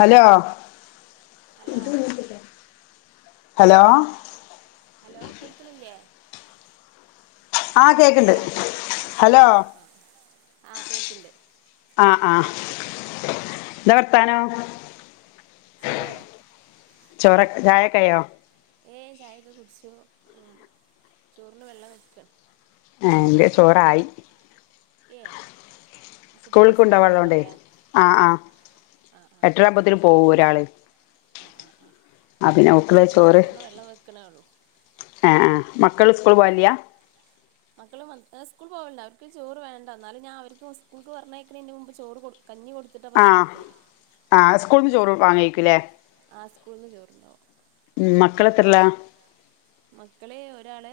Hello hello hello. Hello കേക്ക്ണില്ല്യെ ആഹ് കേക്ക്ണ്ട് ഹലോ ഹലോ. ആഹ് ആഹ് ആഹ് ആഹ് കേക്ക്ണ്ട് ആഹ് ആഹ്‌ ന്താവർത്താനോ സുഖണ് ചൊറക്കെ ചായക്കയോ? ഏ ചായൊക്കെ കുട്ച്ചു ഉം ചോറിന് വെള്ളം വെക്ക ഏ ന്റെ ചോറായി. ഏ കുട്ടികള് സ്കൂൾക്ക് സ്കൂൾക്കൊണ്ടാവാള്ളോണ്ടേ പോവണ്ടാവൂലേ ആ ആ ആഹ് എട്ട്രവുമ്പോത്തിന് പോവു ഒരാള് ആ ആ ആ ആ പിന്നെ ഓക്ക്ള്ള ഞാന്തചോർന് വെള്ളം വെക്ക്ണ്ണേള്ളൂ ഏ ഏ മക്കള് സ്കൂള് പോവൽയാ മക്കള് മദ് സ്കൂൾ പോവൾണ്ട് അവർക്ക് ചോറ് വേണ്ട എന്നാലും ഞാ അവർക്ക് സ്കൂൾക്ക് പർഞയ്ക്ക്ണന്റെ മുമ്പ് ചോറ് കൊട്ക്ക് കഞ്ഞി കൊട് ആ ആ സ്കൂൾക്ക് ചോറ് വാങ്ങിക്കല്ലേ ആ സ്കൂൾന്ന് ചോർണ്ടാവും മക്കളെത്തർലാ മക്കള് ഒരാള്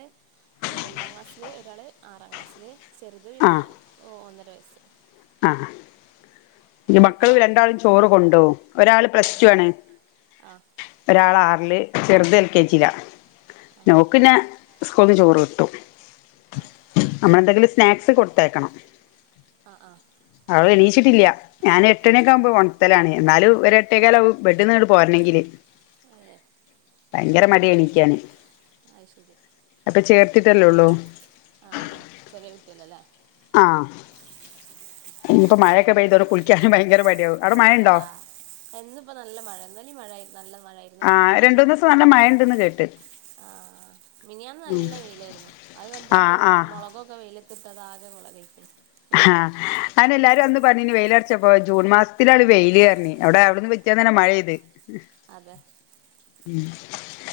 ഏ രണ്ടാം ക്ലാസ്‌ല് ഒരാള് ആറാ ക്ലാസ്ല് ചെർത് പിന്നെ ഓ ഒന്നര വയസ്സ് ആഹ്‌ അഹ്‌ പിനെ ഇങ്ങളെ മക്കള് മക്കളോ രണ്ടാള് ചോറ് കൊണ്ടോവും ഒരാള് ആഹ് പ്ലസ്ടു ആണ് ആഹ് ഒരാളാർല് ചെർത് ഏൽക്കേജി ലാ പിന്നെ ഓൾക്ക് ന്നെ സ്കൂൾന്ന് ചോറ്ട്ടും നമ്മളെന്തെങ്കിലും സ്നാക്സ് കൊടുത്തേക്കണം ആഹ്‌ ആഹ്‌ അവു എണീച്ചിട്ടില്യ ഞാൻ എട്ടണി കാവുമ്പോ ഒൺ ത്തലാണ് ന്നാലു ഒരെട്ടേക്കാലവും ബെഡിന്ന്ട് പോരണണ്ടെങ്കില് ഏഹ് ഭയങ്കരമടിയ എണിക്കാന് അത് ശരി അപ്പൊ ചേർത്തിട്ടല്ലെള്ളൂ ആ ചെറിയ കുട്ടില്ലല്ലേ ആ ഇഞ്ഞിപ്പോ മഴയൊക്കെ പിന്നെ പെയ്തോടെ കുളിക്ക്യാനും ഭയങ്കരമടിയാവും അവിടെ മഴണ്ടോ? എന്ന്പ്പോ നല്ല മഴ ഇന്നലി മഴായിരുന്നു നല്ല മഴായിരുന്നു ഇന്നപോ ആഹ് നല്ല രണ്ട് മൂന്ന് മഴയ ദിവസം മഴയുണ്ടെന്ന് കേട്ട് ആഹാ മീനിയാന്ന് നല്ല വെയിലായിരുന്നു അത് കണ്ടാണ്ട് ആഹ് മൊ ആഹ് മൊളകൊക്കെ വെയില ട്ടതാകെ വെളകായിക്കുണു. ഹ് അയിന് എല്ലാരന്ന് പറഞ്ഞീനി വെയിലർച്ചപ്പോ ജൂൺ മാസ്‌ത്തിലാണ് വെയില്ർഞ്ഞി അവിടെ അ ന്ന് പിറ്റേന്നെന്നെ മഴയ്ത് അതെ.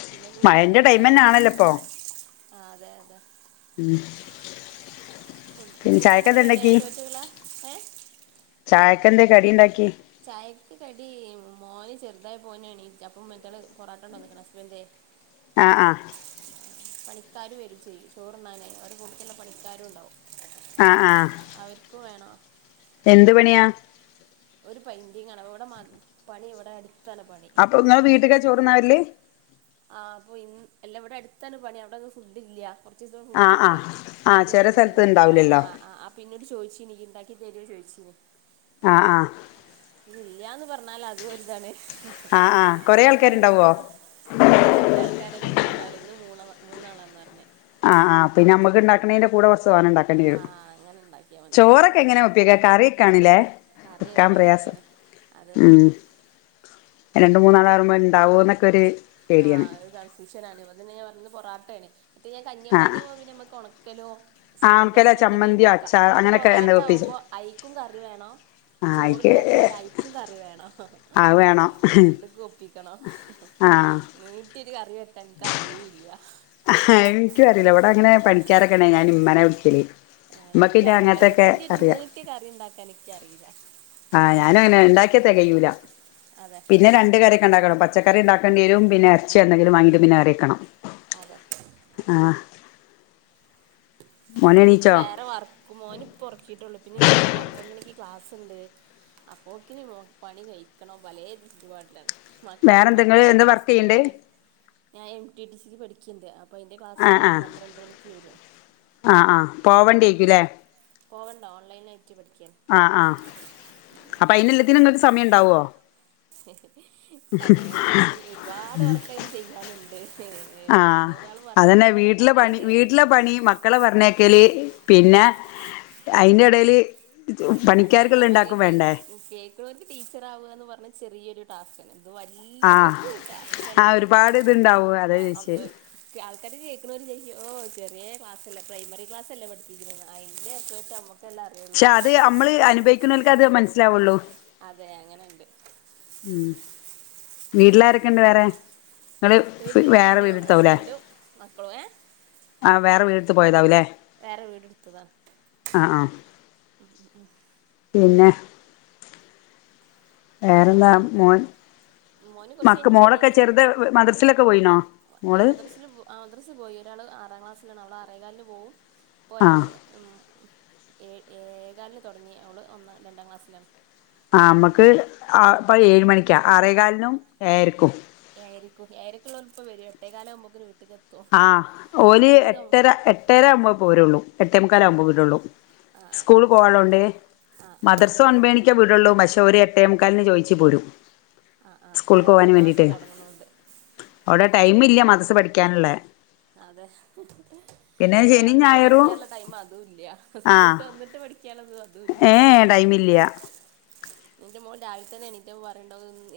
പിന്നെ മഴന്റെ ടൈംന്നെ ആണല്ലോപ്പൊ ആ അതെ അതെ ഉം കൂട്ടാനൊക്കെ റെഡയായോ ചോറ്റുക്കുള്ളെ ഏ ചായക്കെന്തെ കടിണ്ടാക്കി? ചായക്ക് കടി മോന് ചെറുതായിപോ ഒന്നെണീറ്റ് അപ്പം മറ്റാള് പൊറാട്ടണ്ടോന്ന്ക്ക്ണ് ഹസ്ബന്റെ ആഹ് ആഹ്‌ പണിക്കാര് വരും ചെയ്യും ചോറ്ന്നാനെ ഓരെ കൂട്ത്തിൽ ഇള്ള പണിക്കാരുംണ്ടാവും അതൊ ആഹ് പിന്നെ ആഹ് അവർക്കു വേണോ എന്ത് പണിയാ ഒരു പെന്റിങ്ങാണ് അ ഇവിടെ പണി ഇവിടെ അടുത്താണ് പണി അപ്പൊ ഇങ്ങളെ വീട്ടിക്കാ ചോറ്ന്ന വരല്? ആഹ് അപ്പ ഇ എല്ലാം ഇവിടെ അടുത്താണ് പണി അവിടെന്ന് ഫുഡ് ഇല്ല. ഒറ്റീസം ആഹ് ഫുഡ്ല്ല ആഹ് ആഹ് ചെല വല്യന്തോ സ്ഥലത്ത് ബിൽഡിങ്ങിന്റെ പണി ഇണ്ടാവൂലല്ലോ ആഹ് ആഹ് ആഹ് അ ഇപ്പ ഇന്നോട് ചോയ്ച്ചിനി ഇയ്യ്‌ണ്ടാക്കി തരോ ചോയിച്ചീനി ആഹ് ആഹ് ഇല്ലാന്ന് പറഞ്ഞാല് അതും ഒരുതാണ് ആഹ് ആഹ് കൊറേ ആൾക്കാര്ണ്ടാവോ അതിനനൊക്കക്കെ ഇല്ല രണ്ടാൾക്കാരാണ് എന്നും ഉണ്ടാവൽ ഇന്ന് മൂ മൂന്നാളാണെന്നാ പറഞ്ഞ ആഹ് ആഹ് പിന്നെ നമ്മക്ക് ഉണ്ടാക്കണന്റെ കൂടെ കൊറച്ച് തോനെണ്ടാക്കേണ്ടി ആ വരും. അങ്ങനെ ഉണ്ടാക്കിയാൽ മതി ചോറ എങ്ങനെ ഒപ്പിക്ക കറിക്കാണില്ലേ കറി വക്കാൻ പ്രയാസം വെക്കാനൊക്കെയാണ് അത് ഉം രണ്ട് മൂന്നാളാകുമ്പോൾ ഉണ്ടാവൊ ന്നൊക്കെരു ആഹ് ഒരു കൺഫൂഷൻ ആണ് അതനെ ഞാൻ പറഞ്ഞത്ഇന്ന് പൊറാട്ടേ മറ്റേ ഞാൻ കഞ്ഞി ആഹ് കഞ്ഞിയാ കുമ്പോൾ പിന്നമ്മക്ക് ഒണക്കലോ ആഹ് സമ്മന്തി ഒണക്കലാ അങ്ങനെ എന്തെങ്കിലും ചമ്മന്തിയോ കൊടുക്കാ അച്ചാ ഇത് അങ്ങനെയൊക്കെ എന്താ പൊറാട്ട വെപ്പിച്ച് ആകുമ്പോ ഐക്കും കറി വേണം ആഹ് അയിക്ക് ചോറണ്ടാക്കിയാല് ഐക്കും കറി വേണം അത് വേണം രണ്ടുക്കും ഒപ്പിക്കണം ആഹ് നീട്ടിഒരു കറി വക്കാൻ ഇന്ക്ക് അറിയൂല്ല ആ്ഹ് ഇനിക്കും അറിയില്ല ഇവിടെ അങ്ങനെ പണിക്കാരൊക്കെണേ ഞൻ ഇമ്മനെ വിളിക്കൽ ആഹ് ഇനിക്കറിയില്ല വല്യൊരു നീട്ടിയ കറി ഉണ്ടാക്കാൻ ഇനിക്കറിയില്ല ആഹ് ഞാനുംങ്ങനെ ഉണ്ടാക്കിയ തെ കയൂല അതെ പിന്നെ രണ്ട് കറി ണ്ടാക്കണം പച്ചക്കറി ഉണ്ടാക്കണ്ടിരും പിന്നെ എറച്ചി എന്തെങ്കിലും വാങ്ങിട്ട്ന കറിവെ ക്കണം അതെ ആഹ് മോന് പിന്നെ ഇക്ക് എണീച്ചോ വേറെ വർക്ക് മോന് പൊ ഒറക്കിട്ടൊള്ളു പിന്നെ എനിക്ക് പന്ത്രണ്ട് മണിക്ക് ക്ലാസുണ്ട് അപ്പോക്കിന് പണി കഴിക്കണം പലേ ചുറ്റുപാടിലാണ് മക്കളെ വേറെ എന്തെങ്ങള് ഒൻപത്തര എന്താ ആവുബൊക്ക്ൻ വർക്ക് സ്കൂള് ചെയ്യണ്ട് പറഞ്ഞയി ഞാൻ എം ടി ടി സിക്ക് പഠിക്ണ്ട് അപ്പോൾ അതിൻ്റെ ക്ലാസ് ആഹ് ആഹ് പന്ത്രണ്ട് മണിക്ക് വരും. ആഹ് ആഹ് പോവേണ്ടേയ്കുലെ? പോവണ്ട ഓൺലൈനായിട്ട് പഠിക്കാണ് ആഹ് ആഹ് അപ്പൊ അയിന് എല്ലാത്തിനും ഇങ്ങൾക്ക് സമയം ഇണ്ടാവോ? സമയംന്ന് പറഞ്ഞാല് ഒരുപാട് വർക്ക് അതിൽ ചെയ്യാനുണ്ട് ആഹ് അതന്നെ വീട്ടിലെ പണി കേറി. വീട്ടിലെ പണി മ മക്കളെ പറഞ്ഞേക്കൽ പിന്നെ അതിന്റെ എടയിൽ അതെ ഞാൻ പറഞ്ഞ് കേൾക്കണോല്ക്ക് ഒരു ടീച്ചറവുക എന്ന് പറഞ്ഞ ചെറിയരു ടാസ്കാ ണ് അത് വലിയൊരു ആഹ് ആഹ് ടാസ്കാണിത് ഒരുപാട് ഇത്ണ്ടാവും അതാ ആ അം ചോയിച്ചേ ആൾക്കാര് കേൾക്ക്ണോര് ചൊയ്യ്ക്കും ചെറിയ ക്ലാസല്ലേ പ്രൈമറി ക്ലാസലേ പഠിപ്പിക്കണേ അതിന്റെ എഫെർട്ട് പക്ഷെ അത് നമ്മള് അനുഭവിക്കുന്നോൽക്കെ അത് മനസ്സിലാവൊള്ളൂ അതെ അങ്ങനെണ്ട് ഉം വീട്ടിലാരൊക്കെണ്ട് വേറെ നിങ്ങൾ വീട്ടില് വേറെ ഞാനും വീടെടുത്താവും ല്ലേ ഹസ്ബൻഡും മക്കളും ഏ ആഹ് വേറെ വീടെടുത്ത് പോയതാവും ല്ലേ വേറെ വീടെടുത്തതാ ഉം ഉം ഉം പിന്നെ വേറെന്താ പിന്നെ മോൻ മോന് കുറച്ച് മക്ക് കഴിഞ്ഞപ്പോ മോളൊക്കെ എണീക്കും ചെറുത മദ്രസിലൊക്കെ പോയിണോ. മദ്രസിൽ ആഹ് മദ്രസിൽ പോയി ഒരാൾ ആറാം ക്ലാസ്സിലാണ് അവൾ അറേകാലിന് പോകു ഇപ്പോൾ ഒരാൾ ആഹ് ഉം ഏയേകാലിന് തൊടങ്ങി അവള് ഒന്ന് രണ്ടാം ക്ലാസ്സിലാണ് ആഹ് നമക്ക്പ്പ ഏഴ് മണിക്കാ ആറേ കാലിനും ആഹ് ഏയരക്കും ഏയരക്കും ഏയരക്കുള്ളവർ ഇപ്പ വരും എട്ടേകാലകുബൊക്ക്ൻ വീട്ട്ക്ക് എത്തും ആഹ് ഓല് മറ്റേത് ആ എട്ടര എട്ടര ആവുമ്പോ പോരൊള്ളൂ എട്ടേമുക്കാല ആവുമ്പോ വിടെ ള്ളൂ ആ ആ സ്കൂൾ ആ പോവളോണ്ട് ആ മദർസോ ആ ഒൻബേണിക്ക വിടൊള്ളൂ പക്ഷേ ഓര് എട്ടേം മുക്കാലിൻ ചോദിച്ചു പോരും ആഹ് ആഹ് സ്കൂൾക്ക് നേരത്തെ പോകാൻ ക്ലാസ്സ് വേണ്ടിയിട്ടേ തുടങ്ങുന്ന കൊണ്ട്. അവിടെ ടൈം ഇല്ല മദ്രസ്സ് പഠിക്കാനുള്ളേ. അതെ പിന്നെ ഇവിടെ ശനിയും വന്നിട്ട് ഞായറും പഠിക്കാനുള്ള ടൈം അതും ഇല്ല ആ സ്കൂളിട്ട് വന്നിട്ട് പഠി പഠിക്യയുള്ളത് അതും ഇല്ല. ടൈം മില്ല്യാ. എന്റെ മോൻ രാവിലെ തന്നെ എണീറ്റപ്പോ പറയുണ്ട് എന്നും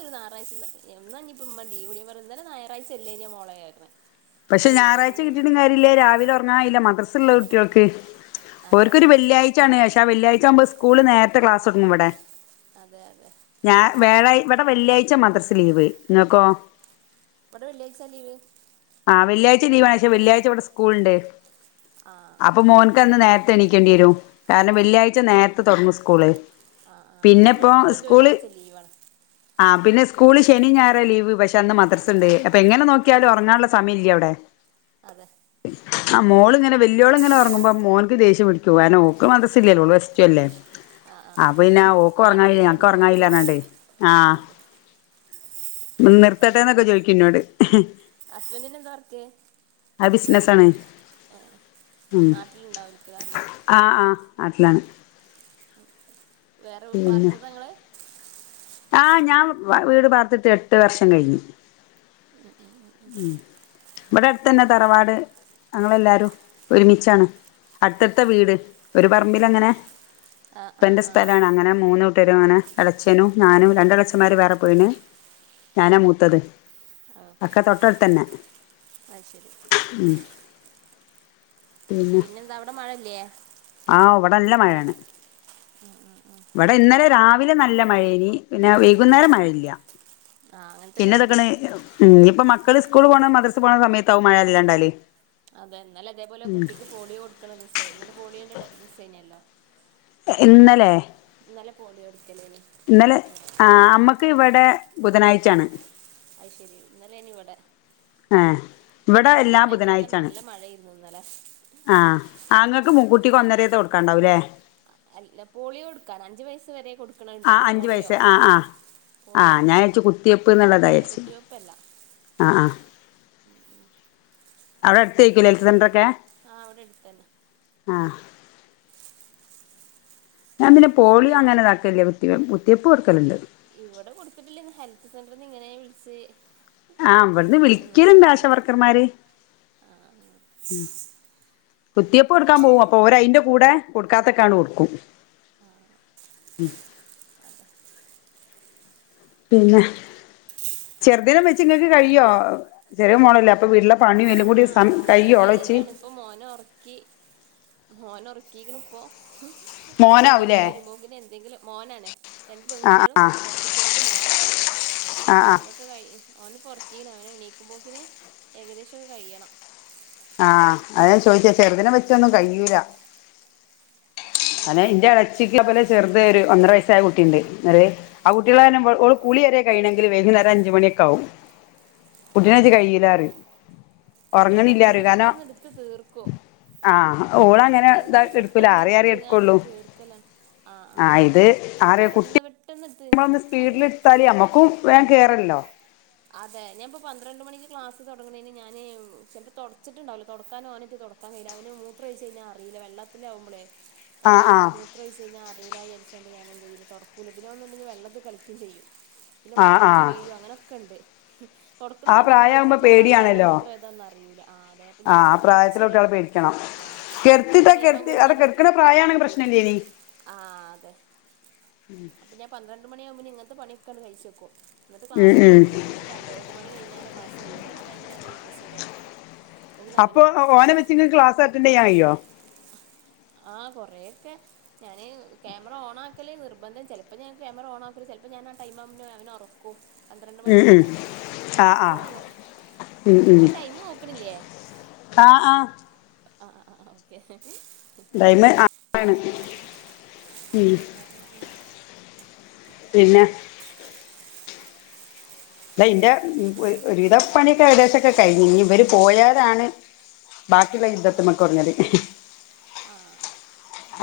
ഈ ഞായറാഴ്ച എന്നാ ഇനി ത്തു ഉമ്മ ലീവ് ഞാൻ പറഞ്ഞു ഇന്നലെ ഞായറാഴ്ച അല്ലേയ്നിയോ മോളേ പറഞ്ഞു. പക്ഷെ ഞായറാഴ്ച കിട്ടിയിട്ടും കാര്യമില്ല രാവിലെ ഉറങ്ങാകയ്യുല മദ്രസ്സുള്ള കുട്ടികൾക്ക്. അതെ ഒര്ക്കൊരു വെള്ളിയാഴ്ചയാണ് പക്ഷെ ആഹ് വെള്ളിയാഴ്ച ആകുമ്പോ സ്കൂള് നേരത്തെ ക്ലാസ് തുടുങ്ങും ഇവിടെ. അതെ അതെ. ഞാൻ വേഴ ഇവിടെ വെള്ളിയാഴ്ച മദ്രസ്സ് ലീവ് നിങ്ങൾക്കോ? ഇവിടെ വെള്ളിയാഴ്ച്ചയാ ലീവ്. ആഹ് വെള്ളിയാഴ്ച ലീവാണ് പക്ഷെ വെള്ളിയാഴ്ച ഇവിടെ സ്കൂള് ഉണ്ട് ആ അപ്പൊ മോൻക്ക് അന്ന് നേര ത്തെ എണീക്കേണ്ടി വരും കാരണം വെള്ളിയാഴ്ച നേരത്തെ തുടങ്ങു സ്കൂള്. ആഹ് ആഹ് ആഹ് പിന്നെ ഇവിടെ ഇപ്പോ മക്കക്ക് സ്കൂള് വെള്ളിയാഴ്ച ലീവാണ്. ആഹ് പിന്നെ സ്കൂള് ശനി, ഞായർ ലീവ് പക്ഷെ അന്ന് മദ്രസുണ്ട് അപ്പൊ എങ്ങനെ നോക്കിയാലും ഉറങ്ങാനുള്ള സമയില്യ ഇവിടെ. അതെ. ഉം. ആഹ് മോള് ഇങ്ങന വല്യാള് ഇങ്ങനെ ഉറങ്ങുമ്പോ മോള്ക്ക് ദേഷ്യം പിടിക്കും കാരണം ഓൾക്ക് മദ്രസ്സ് ഇല്ലല്ലോ ഓള് പ്ലസ്ടു അല്ലേ. ആ ആ അപ്പ ആ പിന്നെ ഓക്ക് ഉറങ്ങാ കാണുമ്പോ കഴിയും ഞങ്ങക്ക് ഈറടിച്ചു ഉറങ്ങാ പോവും കഴിയില്ലാ പറഞ്ഞു കൊണ്ട് ആഹ്. അതെ നിർത്തട്ടെന്നൊക്കെ ചോദിക്കും ഇന്നോട്. ഹസ്ബന്റിന് എന്താ വർക്ക്? അത് ബിസിനസ്സാണ് ഏഹ് നാട്ടിലുണ്ടാവും ഓലേയ്ക്കെ. ആഹ് ആഹ് നാട്ടിലാണ്. വേറെ പാർത്തതാ നിങ്ങള്. ആഹ് ഞാൻ വീട് പാർത്തിട്ട് എട്ട് വർഷം കഴിഞ്ഞു. ഉം ഇവിടെ അടുത്ത് തന്നെ തറവാട് ഞങ്ങളെല്ലാരും ഒരുമിച്ചാണ്. അടുത്തടുത്ത വീട് ഒരു പറമ്പില് അങ്ങനെ. ആ ആ ഇപ്പേന്റെ ആ സ്ഥലമാണ് അങ്ങനെ മൂന്ന് കുട്ടരും ഏളച്ചേനും. ഞാനും രണ്ട് എളച്ചന്മാര് വേറെ പോയിന് ഞാനാ മൂത്തത്. ഒക്കെ തൊട്ട് അടുത്ത് തന്നെ. അയ്ശരി. ഉം. പിന്നെ എന്താ അവിടെ മഴയില്ലേ? ആഹ് ഇവിടെ നല്ല മഴയാണ്. ആഹ് ആഹ് ആഹ്. ഇവിടെ ഇന്നലെ രാവിലെ നല്ല മഴയേനി പിന്നെ വൈകുന്നേരം മഴയില്ല. ആഹ് അങ്ങനെ തന്നെ പിന്നെ ഇവടിം ഇതൊക്കണ് ഇപ്പൊ മക്കള് സ്കൂള് പോണ, മദ്രസ് പോണ സമയത്താകും മഴ അധികം ഇണ്ടാകല്. അതെ ഇന്നെലെ അതേപോലെ കുട്ടിക്ക് പോളിയോ കൊടുക്കണ ദിവസാ ഇന്നലെ പോളിയോന്റെ ദിവസേനെയല്ലോ. ഇന്നലെ. ഇന്നലെ പോളിയോ കൊടുക്കലേനീ. ആഹ് നമ്മുക്ക് ഇവിടെ ബുധനാഴ്ച്ചയാണ്. അയ്ശെരി ഇന്നലെ അയ്നി ഇവിടെ. ആഹ് ഇവിടെ എല്ലാ ആ ടൈമിലൊക്കെ ബുധനാഴ്ച്ചയാണ്. നല്ല മഴയായിരുന്നു ഇന്നലെ ആഹ് അങ്ങൾക്ക് കുട്ടിക്ക് ഒന്നെരയ്ത്തെ കൊടുക്കാണ്ടാവൂല്ലേ? അല്ല പോളിയോ കൊടുക്കാൻഅഞ്ച് വയസ്സ് വരെ കൊടുക്കാം. ആഹ് അഞ്ചു വയസ്സ് ആഹ് ആഹ് ആഹ് പോളിയോ ഞാൻ വിചാരിച്ചു കുത്തിവയ്പ്പ് എന്നുള്ളതാ അല്ല വിചാരിച്ചു. കുത്തിവെപ്പല്ല ആഹ് ആഹ് അവിടെ അടുത്ത് ആയ്ക്കും ഹെൽത്ത് സെന്ററൊക്കെ? ആഹ് ഇവിടെ എടുത്തു തന്നെ. ആഹ് ഞാൻ പിന്നെ പോളിയ അങ്ങനെതാക്കല്യ കുത്തിവെ കുത്തിവെപ്പ് കൊട്ക്കല്ണ്ട് ഇവിടെ കൊടുത്തിട്ടില്ലെങ്കി ഹെൽത്ത് സെന്ററിന്ന് ഇങ്ങനെ വിളിച്ച് ആ വിടുന്ന് വിളിക്കല്ണ്ട് ആശ നിർബന്ധ വർക്കർമാര് ആഹ് ആഹ് കുത്തിവെപ്പ് കൊടുക്കാൻ പോകും അപ്പൊ ഓര് അയ്ന്റെ കൂടെ കൊടുക്കാത്തൊക്കെആണ്ട് കൊട്ക്കും. [inaudible] അതെ പിന്നെ ചെറുതിനം വെച്ച് ങ്ങക്ക് കഴിയോ ചെറിയ മോളല്ലേ അപ്പ വീട്ട്ലെ പണി എല്ലം കൂടി ആഹ് സമ അങ്ങനെ കയ്യിലാണ് ഇപ്പ മോന ഒർക്കി മോനഒർക്കിക്ക്ണ് പ്പോ അവന് എണീറ്റ് മോനാവൂലേ വരുമ്പോക്ക്ന് എന്തെങ്കിലും മോനാണ് രണ്ട് ആ പെൺകുട്ടികളും മറ്റ ചെറുത് മോനാണ് ആഹ് ആഹ് ക്ക കയ് ഓന് പ്പൊർക്കീണ് അവന് എണീക്കുമ്പോക്കിന് ഏകദേശം ഒക്കെ കഴിയണം ആ അതെ ഞാൻ ചോയ്ചെ ചെറുതിനെ വെച്ചൊന്നും കഴിയൂല ഉം അന്നെന്റെ എളച്ചിക്ക് അ പോലെ ചെറുത് ഒരു ഒന്നര വയസ്സായ കുട്ടിണ്ട് അത് ആ കുട്ടിള്ളാരണം ഓള് കുളിയരെക ഴിണെങ്കിൽ വൈകുന്നേര അഞ്ച് മണിക്കെ ആകും കുട്ടിനെയ്റ്റ് കഴിയൂലാറിം ഞാൻ പിന്നെ ഒർങ്ങണില്ല അറി പെട്ടെന്ന് കാര്നം പെട്ടെന്ന് എടുത്ത് തീർക്കും ആ ഓള് അങ്ങനെ എങ്ങനെയെങ്കിലും ഇതാക്കിട്ക്കൂല പെട്ടെന്ന് അറി അറി എടുത്ത്ങ്ങാണ്ട് ക്കൊള്ളു തീർക്കലാണ് ആ ഇത് ആറി കുട്ടി പെട്ടെന്ന്ട്ട് നമ്മളൊന്ന് സ്പീഡ്ല്ട്ത്താല് എമ്മക്കും വേം കേറല്ലോ അതെ ഞാൻപ്പൊ പന്ത്രണ്ട് മണിക്ക് ക്ലാസ് തുടങ്ങണന് ഞാന് ചെൽപ്പോ തൊട്ച്ചിട്ടുണ്ടാവുല തൊട്ക്കാനോനറ്റ് തൊട ക്കാം കഴീല അവന് മൂത്രഴിച്ച് കഴിഞ്ഞാ അറീല വെള്ളത്തിലാകുമ്പളെയ് ആ വെള്ളം ആ മു മൂത്രൊഴ്ച്ചയ്ഞ്ഞാ അറീലാജാര്ച്ചാണ്ട് ഞാനെന്തെയൂല തൊട്കൂല പിന്നൊന്നുണ്ടെങ്കി വെള്ളത്ത് കളിക്കും ചെയ്യും പിന്നെ ആ ആ വതുക്കി വീഴും അങ്ങനൊക്കെണ്ട് തൊട്ക്ക്ണ ആ സമയത്ത് പ്രായമാകുമ്പോ മൂത്രൊഴിച്ചിട്ട് വള്ള ഏതാ പേടിയാണല്ലോ മൂത്രേതാന്ന് അറിയൂല ആ അതെ അപ്പ ആ ഞാന് ആ നല്ല പ്രായത്തിലെ കുട്ടികളെ അടിച്ചേരിടും പേടിക്കണം കെട്ത്തിട്ട കെട്ത്തി ഓല് അവ്ടെ നല്ല കെട്ക്ക്ണ പ്രായാണെങ്കി പ്രശ്നല്ലേയ്നി ആ അതെ അപ്പൊ ഞാൻ പന്ത്രണ്ട് മണി ആകുമ്പോന് ഇങ്ങനത്തെ പണിക്കെണ്ട് കഴിച്ചക്കും ന്നിട്ട് ഉം ക്ലാസിന് ഉം കേറി കഴിഞ്ഞ് പിന്നെ പന്ത്ര ഒരു മണിഴിഞ്ഞാല ക്ലാസ് കയ്യല് ആ ടൈമിൽ എന്തെയ്യും ജസ് തൊടക്കും അപ്പൊ ഓനെ വെച്ച്ങ്ങക്ക് ക്ലാസ് അറ്റൻഡറ് ചെയ്യാൻകയ്യോ? ആ കുറേക്കെ ഞാന് ക്യാമറ ഓണക്കല് നിർബന്ധം ചെൽപ്പ ഞാൻ ക്യാമറ ഓൺ ആക്കുല ചെൽപ്പ ഞാൻ ആടൈ ആവുംന് അവനെ ഒർ പന്ത്രണ്ട് ഉം ഉം മണിക്കല്ലേ ആ ആ ചെൽപ്പൊർങ്ങും ങ്ങൾ ടൈമ് നോക്കണില്ലേ ആഹ് ആഹ് ആ ആ ആ ഓക്കെ ടൈമ് [unintelligible] ആണ് ഉം ആഹ് ആഹ് ആഹ് പിന്നെ ല്ലാ ഇന്റെ ഒരുവിധപ്പണിയൊക്കെ ഏകദേശംക്കെ കഴിഞ്ഞു ഇനി ഇവര് പോയാലാണ് ബാക്കിള്ള യുദ്ധത്ത്മ്മക്കൊട്ങ്ങല് ആഹ്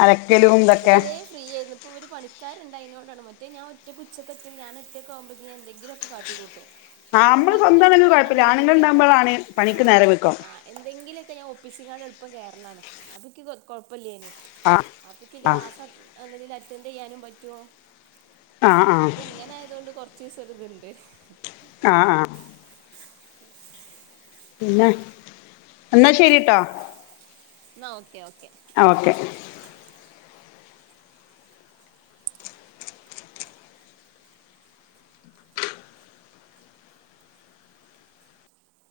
അതെക്ക് ഇത് വരെ ഫ്രീ ആയിരുന്നു ഇപ്പോ ഒരു പണിക്കാരുണ്ടായതിനോണ്ടാണ് മറ്റെ ഞാൻ ഒറ്റ ഉച്ചൊക്കെ ഒറ്റ ഞാൻ ഒറ്റക്കാകുമ്പോ എന്തെങ്കിലൊക്കെ കാട്ടിക്കൂട്ടും ആ നമ്മള് ചോറണ്ടാക്കിങ്ങാണ്ട് സ്വന്തമാണെങ്കിൽ കൂട്ടാനോണ്ട് കുഴപ്പമില്ല ആണുങ്ങൾ എന്തെങ്കിലൊക്കെ ഉണ്ടാകുമ്പോഴാണ് ആ പണിക്ക് നേരം വെക്കും ആ എന്തെങ്കിലുക്കെ ഞാൻ ഒപ്പിച്ചിങ്ങാണ്ട് എളുപ്പം കേറലാണ് അപ്പക്ക് കൊ കൊഴപ്പല്ലേന് ആഹ് അപ്പക്ക് എന്റെ ആഹ് ക്ലാസ് നല്ലതിൽ അറ്റൻഡ് ചെയ്യാനും പറ്റുവോ ആഹ് ആഹ് ഇപ്പൊ ഇങ്ങനെ ആയതൊണ്ട് കൊറച്ചീസം ഒരു ഇതുണ്ട് ആഹ് ആഹ് പിന്നെ എന്നാ ശരീട്ടോ ന്നാ ഓക്കെ ഓക്കെ ആഹ് ഓക്കെ